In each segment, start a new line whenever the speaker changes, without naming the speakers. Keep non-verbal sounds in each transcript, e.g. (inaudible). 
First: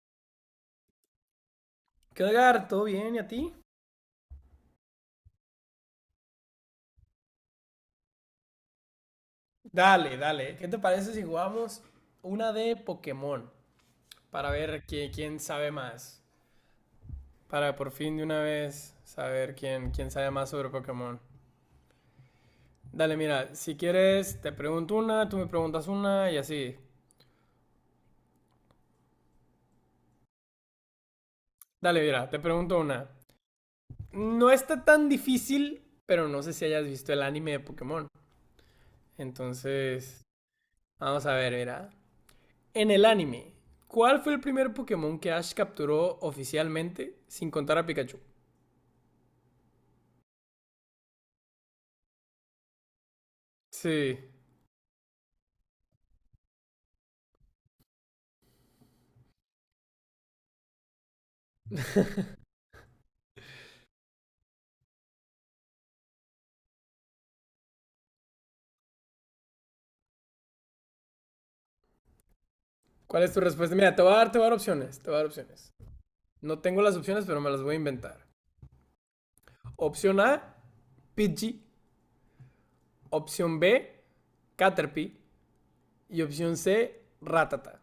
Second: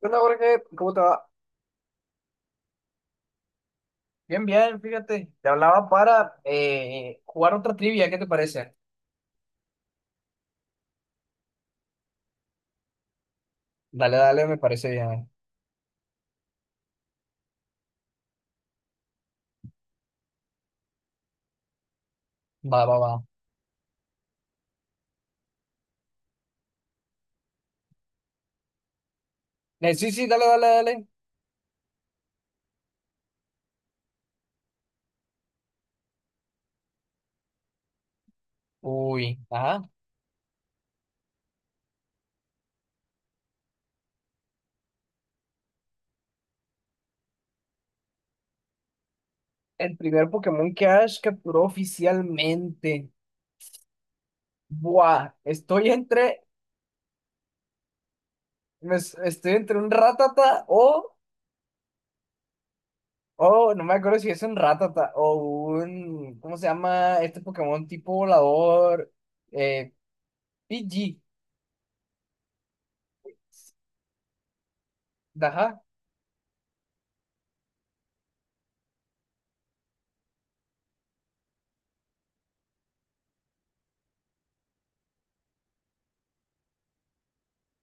¿Qué onda, Jorge? ¿Cómo te va?
¿Qué onda, Edgar? ¿Todo bien? ¿Y a ti?
Bien, bien, fíjate, te hablaba para jugar otra trivia, ¿qué te parece?
Dale, dale. ¿Qué te parece si jugamos una de Pokémon?
Dale, dale,
Para
me
ver
parece bien.
quién sabe más. Para por fin de una vez saber quién sabe más sobre Pokémon.
Va, va, va.
Dale, mira, si quieres te pregunto una, tú me preguntas una y así.
Sí, sí, dale, dale, dale.
Dale, mira, te pregunto una. No está tan difícil, pero no sé si hayas visto el anime de Pokémon.
Uy, ajá.
Entonces, vamos a ver, mira. En el anime, ¿cuál fue el primer Pokémon que Ash capturó oficialmente sin contar a Pikachu?
El primer Pokémon que Ash capturó oficialmente.
Sí.
Buah, estoy entre un Ratata o no me acuerdo si es un Ratata o un, ¿cómo se llama este Pokémon tipo volador? Eh, PG.
¿Cuál es tu respuesta? Mira, te voy a dar opciones. Te voy a dar opciones.
Ajá,
No tengo las opciones, pero me las voy a inventar. Opción A, Pidgey. Opción B, Caterpie. Y opción C, Rattata.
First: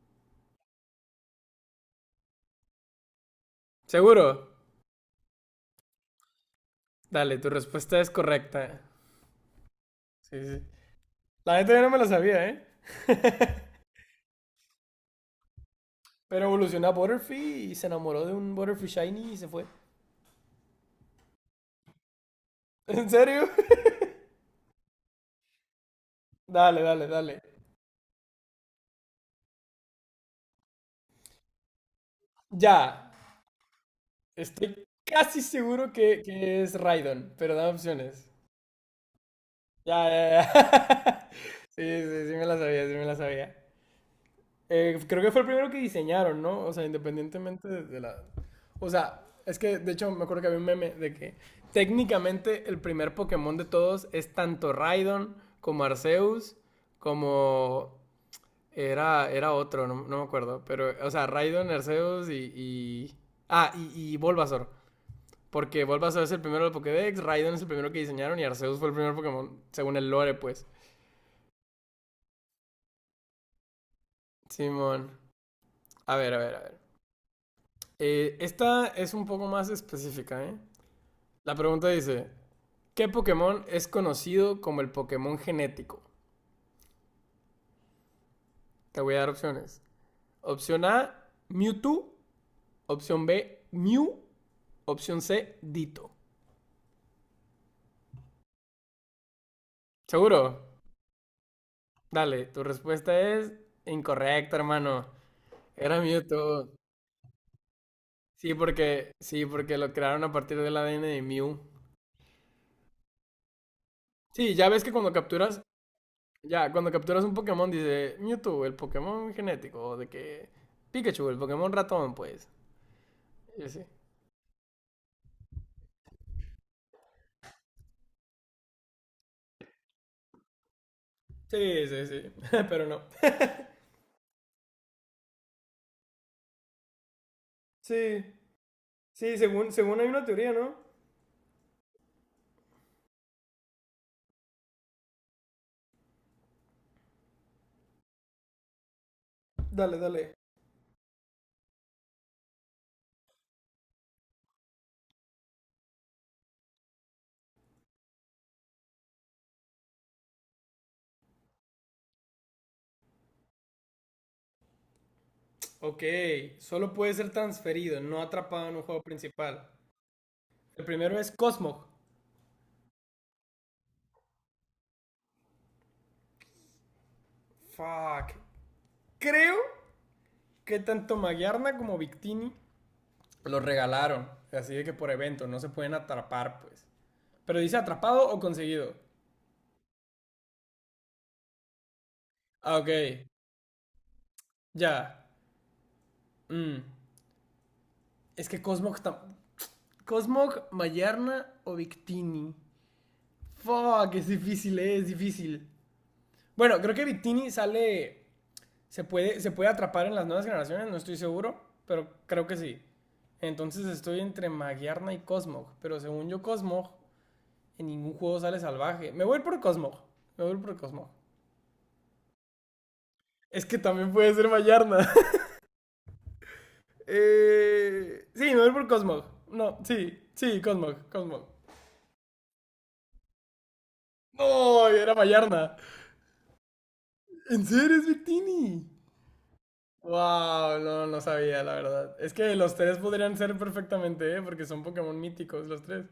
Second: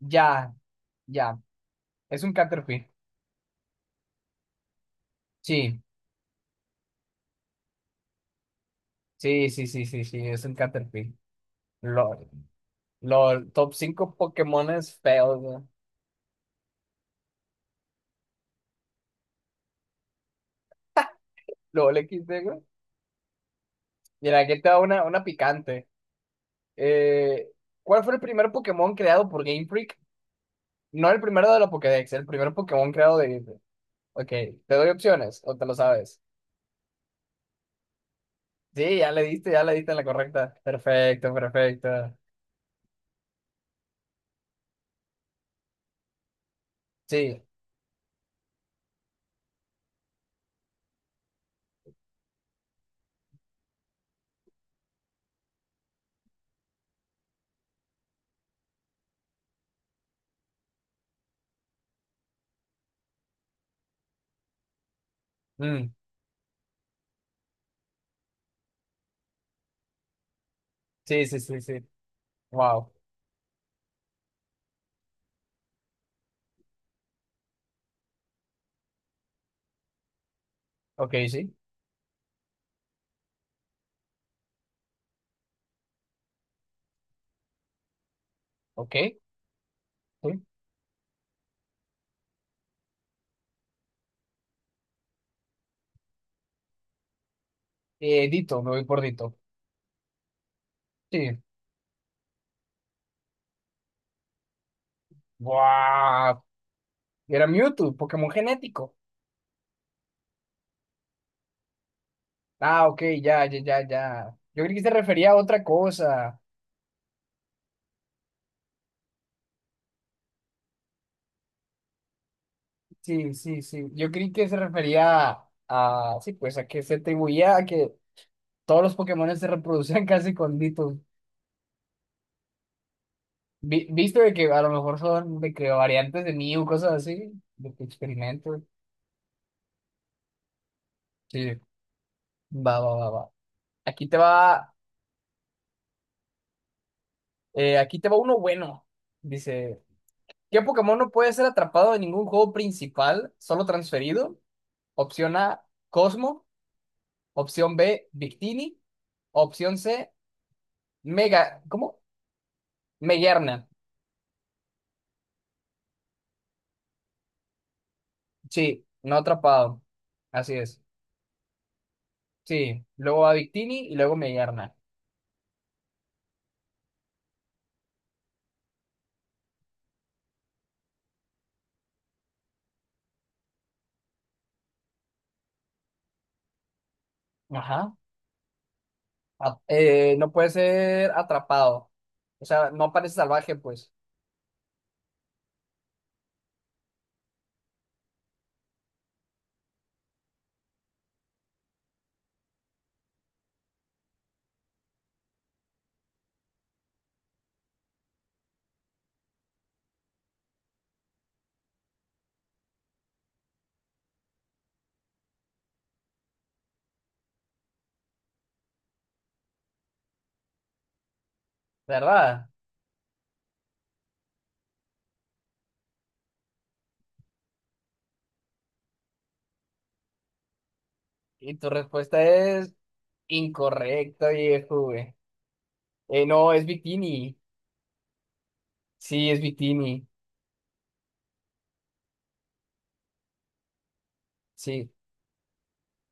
ya, ya. Es un Caterpie.
¿Seguro?
Sí,
Dale, tu respuesta es correcta.
sí, sí, sí, sí, sí,
Sí,
es un
sí.
Caterpie.
La neta yo no me la
LOL.
sabía, ¿eh?
LOL. Top 5 Pokémones feos, güey.
Pero evolucionó a Butterfree y se enamoró de un Butterfree Shiny y se fue.
LOL XD, güey.
¿En serio? (laughs)
Mira, aquí te da una picante.
Dale, dale, dale.
Eh, ¿Cuál fue el primer Pokémon creado por Game Freak? No el primero de la Pokédex, el primer Pokémon
Ya,
creado de Game Freak. Ok, te
estoy
doy
casi
opciones o te lo
seguro
sabes.
que es Raidon, pero dame opciones.
Sí, ya le diste en la
Ya, ya, ya.
correcta. Perfecto,
(laughs) Sí,
perfecto.
sí, sí me la sabía, sí me la sabía. Creo que fue el primero que diseñaron, ¿no? O sea,
Sí,
independientemente de la... O sea, es que de hecho me acuerdo que había un meme de que técnicamente el primer Pokémon de todos es tanto Raidon como Arceus, como... Era otro, no, no me acuerdo. Pero, o sea, Raidon, Arceus y... Ah, y Bulbasaur. Porque
mm,
Bulbasaur es el primero del Pokédex, Raidon es el primero que diseñaron y Arceus fue el primer Pokémon, según el lore, pues.
sí, sí, sí, sí. Wow.
Simón. A ver, a ver, a ver. Esta es un poco más específica, ¿eh?
Ok, sí,
La pregunta dice, ¿qué Pokémon es conocido como el Pokémon genético?
ok.
Te voy a dar opciones.
Sí.
Opción A, Mewtwo. Opción B, Mew. Opción C, Ditto.
Dito, me voy por Dito.
¿Seguro?
Sí.
Dale, tu respuesta es incorrecta, hermano. Era
Wow,
Mewtwo.
era Mewtwo, Pokémon genético.
Sí, porque lo crearon a partir del ADN de Mew.
Ah, ok, ya, ya, ya, ya.
Sí,
Yo
ya
creí que
ves
se
que cuando
refería a otra
capturas,
cosa.
ya, cuando capturas un Pokémon dice Mewtwo, el Pokémon genético, o de que Pikachu, el Pokémon ratón, pues.
Sí, sí,
Y así.
sí. Yo creí que se refería sí, pues a que se atribuía a que todos los Pokémon se reproducían (laughs) casi con Ditto.
Sí, sí, sí, (laughs) pero no.
Visto de que a lo mejor son, me creo, variantes de Mew, cosas así, de que
Sí,
experimento.
sí, según, según hay una teoría, ¿no?
Sí, va, va, va, va. Aquí te va, aquí te va uno bueno. Dice,
Dale, dale.
¿qué Pokémon no puede ser atrapado en ningún juego principal, solo transferido? Opción A, Cosmo. Opción B, Victini. Opción C, Mega. ¿Cómo? Meguerna.
Ok, solo puede ser transferido, no atrapado en un
Sí,
juego
no
principal.
atrapado. Así es.
El primero es Cosmog.
Sí, luego a Victini y luego Meguerna.
Fuck. Creo que tanto Magiarna como Victini los regalaron. Así de que por evento, no se pueden atrapar, pues. Pero dice
Ajá.
atrapado o conseguido.
No puede ser atrapado. O sea,
Ah, ok.
no parece salvaje, pues.
Ya. Mm. Es que Cosmog está. Cosmog, Mayarna o Victini. Fuck, es difícil, es difícil. Bueno, creo que Victini sale. Se puede atrapar en las nuevas generaciones, no estoy seguro, pero creo que sí. Entonces estoy entre Magyarna y Cosmog. Pero según yo, Cosmog, en ningún juego sale salvaje. Me voy por Cosmog. Me voy por Cosmog.
¿Verdad?
Es que también puede ser Vallarna. (laughs) Sí, me voy por Cosmog. No, sí, sí, Cosmog, Cosmog.
Y tu respuesta es incorrecta, viejo,
No,
güey.
era Vallarna.
No, es Victini.
¿En serio es Victini?
Sí, es Victini.
Wow, no, no sabía, la verdad. Es que los tres podrían ser perfectamente, ¿eh?, porque son
Sí.
Pokémon míticos los tres.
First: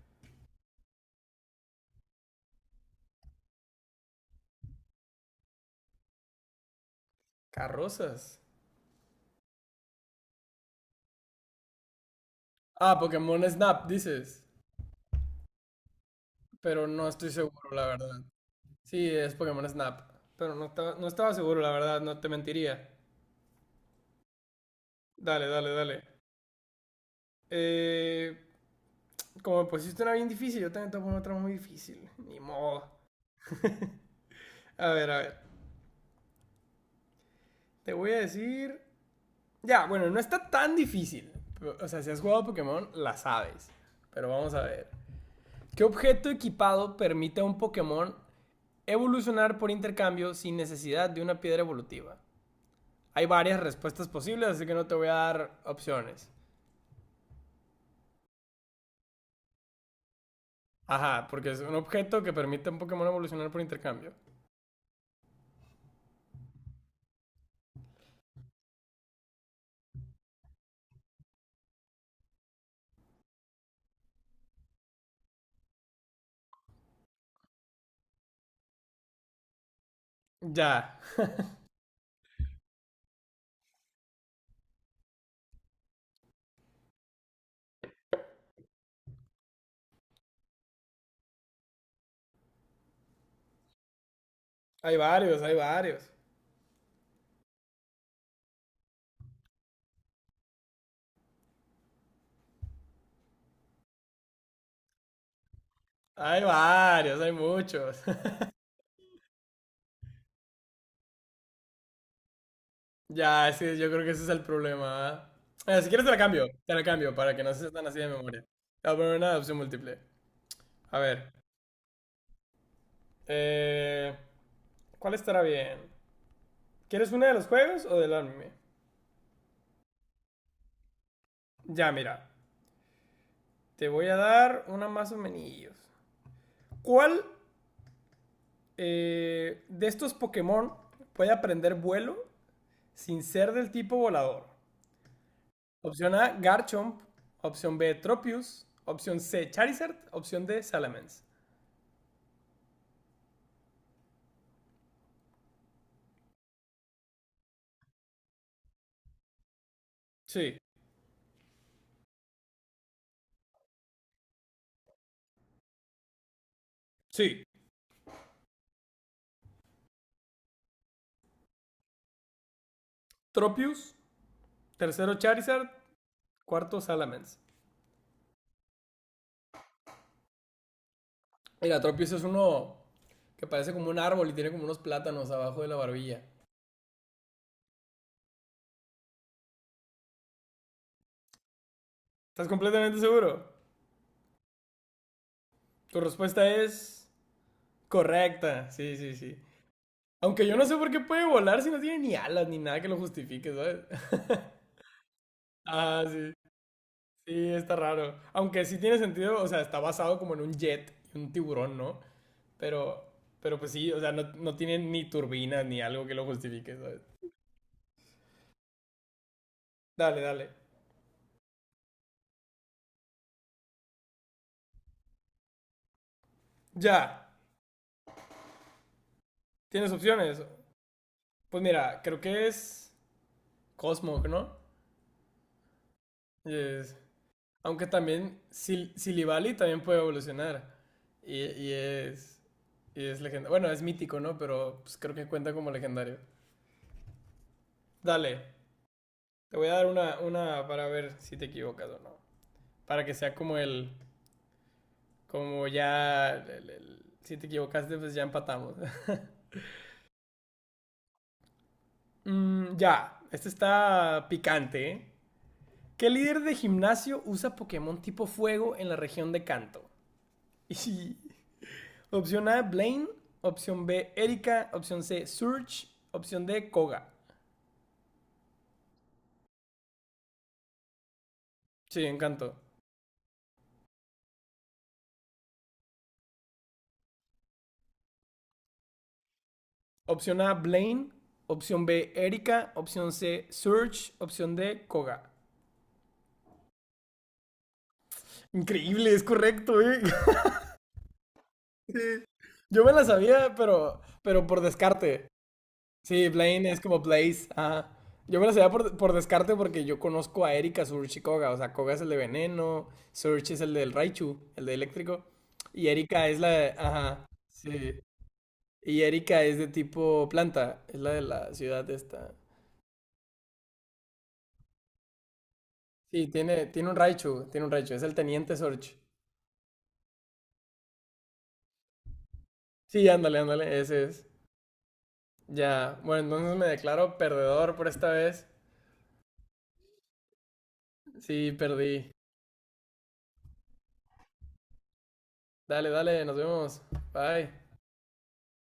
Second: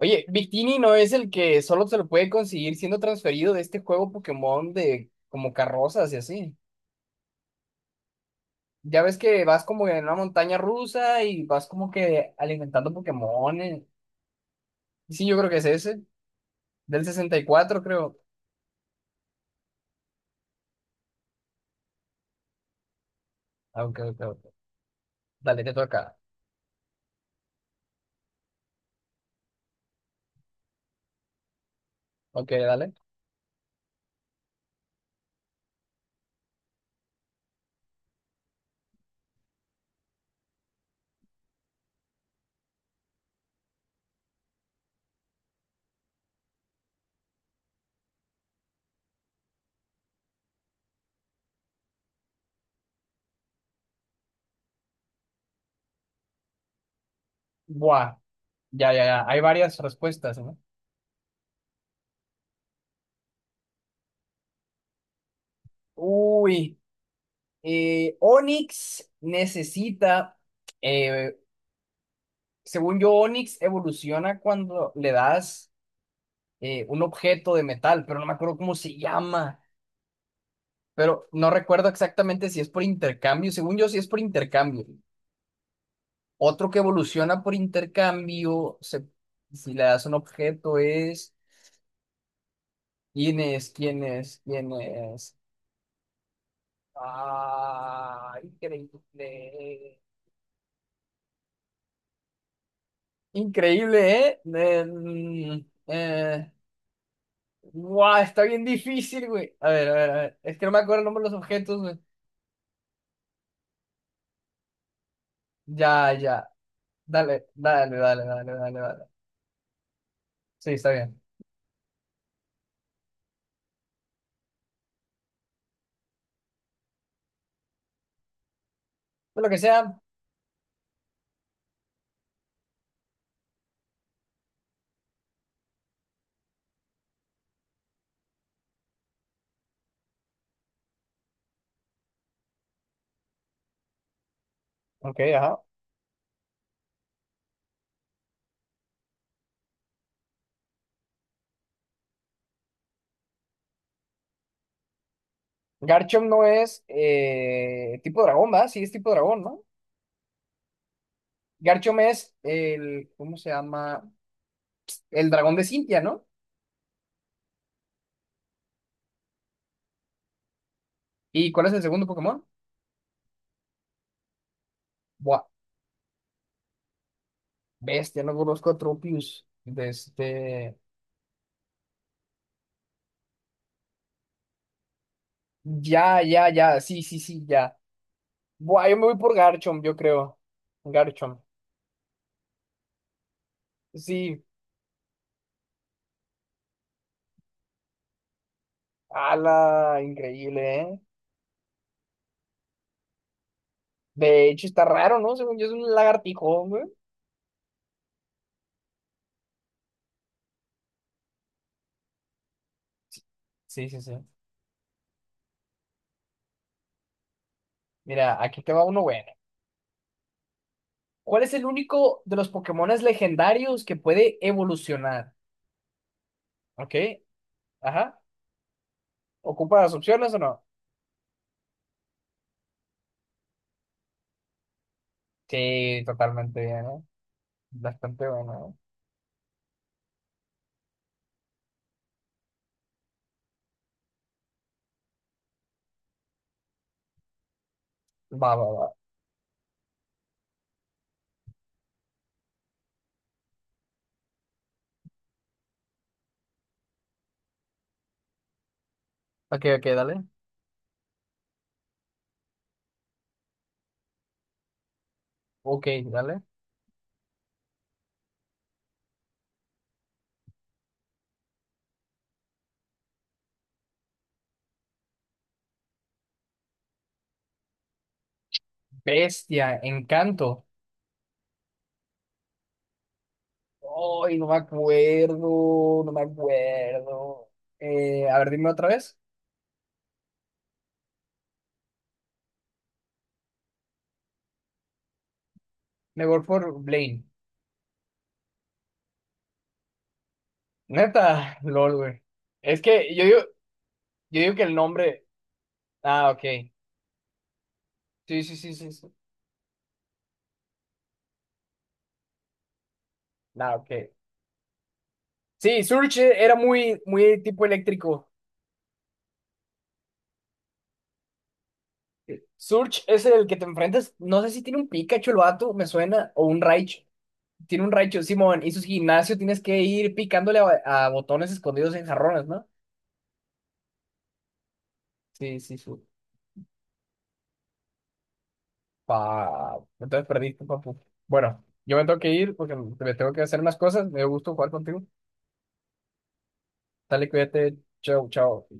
Oye, Victini no es el que solo se lo puede conseguir siendo transferido de este juego Pokémon de como carrozas y así.
Carrozas.
Ya ves que vas como en una montaña rusa y vas como que alimentando
Ah, Pokémon
Pokémones.
Snap, dices.
Sí, yo creo que es ese.
Pero
Del
no estoy seguro,
64,
la verdad.
creo.
Sí, es Pokémon Snap. Pero no estaba seguro, la verdad, no te mentiría.
Ah, ok, ok, ok.
Dale,
Dale,
dale,
te
dale.
toca.
Eh, Como me pusiste una bien difícil, yo también te voy a poner otra muy difícil. Ni
Ok,
modo.
dale.
A ver, a ver. Te voy a decir. Ya, bueno, no está tan difícil. O sea, si has jugado Pokémon, la sabes. Pero vamos a ver. ¿Qué objeto equipado permite a un Pokémon evolucionar por intercambio sin necesidad de una piedra evolutiva? Hay varias respuestas posibles, así que no te voy a dar opciones.
Buah. Ya, ya, ya. Hay varias respuestas, ¿no?
Ajá, porque es un objeto que permite a un Pokémon evolucionar por intercambio.
Uy. Onix necesita. eh, Según yo, Onix evoluciona cuando le das un objeto de metal, pero no me acuerdo cómo se llama.
Ya.
Pero no
(laughs)
recuerdo exactamente si es por intercambio. Según yo, sí es por intercambio. Otro que evoluciona por intercambio, se- si le das un objeto, es. ¿Quién es? ¿Quién es? ¿Quién
Hay
es?
varios, hay varios.
Ah, increíble. Increíble, ¿eh?
Hay
Eh,
varios, hay muchos.
Guau, está
(laughs)
bien difícil, güey. A ver, a ver, a ver. Es que no me acuerdo el nombre de los objetos, güey.
Ya, es que yo creo que ese es el problema. Ah, si quieres te
Ya,
la cambio,
ya.
te la cambio para que
Dale,
no se tan
dale,
así de
dale,
memoria.
dale, dale,
Te voy a
dale.
poner una opción múltiple.
Sí, está
A
bien.
ver, eh, ¿cuál estará bien? ¿Quieres una de los juegos o del anime?
Pues lo que sea.
Ya, mira, te voy a dar una más o menos. ¿Cuál de estos Pokémon puede aprender vuelo sin ser del tipo volador?
Ok, ajá.
Opción A, Garchomp. Opción B, Tropius. Opción C, Charizard. Opción D, Salamence.
Garchomp no es tipo dragón, ¿va? Sí, es tipo dragón, ¿no?
Sí,
Garchomp es el, ¿cómo se llama? El dragón de Cintia, ¿no?
sí.
¿Y cuál es el segundo Pokémon?
Tropius. Tercero,
Buah,
Charizard. Cuarto, Salamence.
bestia, no conozco a Tropius. De este...
Mira, Tropius es uno que parece como un árbol y tiene como unos plátanos abajo de la
Ya,
barbilla.
ya, ya, sí, sí, sí, ya. Buah, yo me voy por Garchomp, yo creo. Garchomp.
¿Estás completamente seguro?
Sí,
Tu respuesta es correcta. Sí, sí, sí.
ala,
Aunque yo
increíble,
no sé por
¿eh?
qué puede volar si no tiene ni alas ni nada que lo justifique, ¿sabes? (laughs)
De hecho, está raro, ¿no? Según yo, es un
Ah, sí.
lagartijón, güey.
Sí, está raro. Aunque sí tiene sentido, o sea, está basado como en un jet y un tiburón, ¿no? Pero, pero pues
Sí,
sí, o
sí,
sea,
sí.
no, no tiene ni turbinas ni algo que lo justifique, ¿sabes?
Mira, aquí te va uno bueno.
Dale, dale.
¿Cuál es el único de los Pokémones legendarios que puede evolucionar? ¿Ok?
Ya.
Ajá. ¿Ocupa
¿Tienes
las opciones o
opciones?
no?
Pues mira, creo que es Cosmog, ¿no?
Sí, totalmente bien,
Es-
¿eh?
Aunque
Bastante
también
bueno.
Silivali también puede evolucionar. Y, y es. Y es legendario. Bueno, es mítico, ¿no? Pero pues, creo que cuenta como legendario.
¿Eh?
Dale.
Va, va, va.
Te voy a dar una para ver si te equivocas o no. Para que sea como el, como ya, si te equivocaste, pues ya empatamos. (laughs)
Ok, ok, dale.
Mm, ya, este está picante, ¿eh?
Ok,
¿Qué líder
dale.
de gimnasio usa Pokémon tipo fuego en la región de Kanto? (laughs) Opción A, Blaine. Opción B, Erika. Opción C, Surge. Opción D, Koga.
Bestia, Encanto.
Sí, en Kanto.
Ay, no me acuerdo, no me acuerdo. A ver, dime otra vez.
Opción A, Blaine. Opción B, Erika. Opción C, Surge. Opción D, Koga.
Me voy por Blaine.
Increíble, es correcto, ¿eh? (laughs)
Neta, (laughs)
Sí.
lol, güey. Es
Yo me la
que
sabía,
yo
pero
digo
por
que el nombre.
descarte. Sí,
Ah, ok.
Blaine es como Blaze. Ajá. Yo
Sí,
me la
sí,
sabía
sí, sí,
por
sí.
descarte porque yo conozco a Erika, Surge y Koga. O sea, Koga es el de Veneno, Surge es el
Nah, ok.
del Raichu, el de Eléctrico.
Sí,
Y Erika es
Surge
la...
era
de...
muy,
Ajá,
muy tipo
sí.
eléctrico.
Y Erika es de tipo planta, es la de la ciudad esta.
Surge es el que te enfrentas. No sé si tiene un Pikachu el vato, me
Sí,
suena, o un
tiene un
Raichu.
Raichu, tiene un
Tiene un
Raichu. Es el
Raichu,
Teniente
Simón, y su
Surge.
gimnasio tienes que ir picándole a botones escondidos en jarrones, ¿no?
Sí, ándale, ándale, ese es.
Sí, sí,
Ya,
su.
bueno, entonces me declaro perdedor por esta vez.
Pa... Entonces perdiste, papu.
Sí,
Bueno,
perdí.
yo me tengo que ir porque me tengo que hacer más cosas. Me dio gusto jugar contigo.
Dale, dale, nos vemos.
Dale,
Bye.
cuídate. Chao, chao.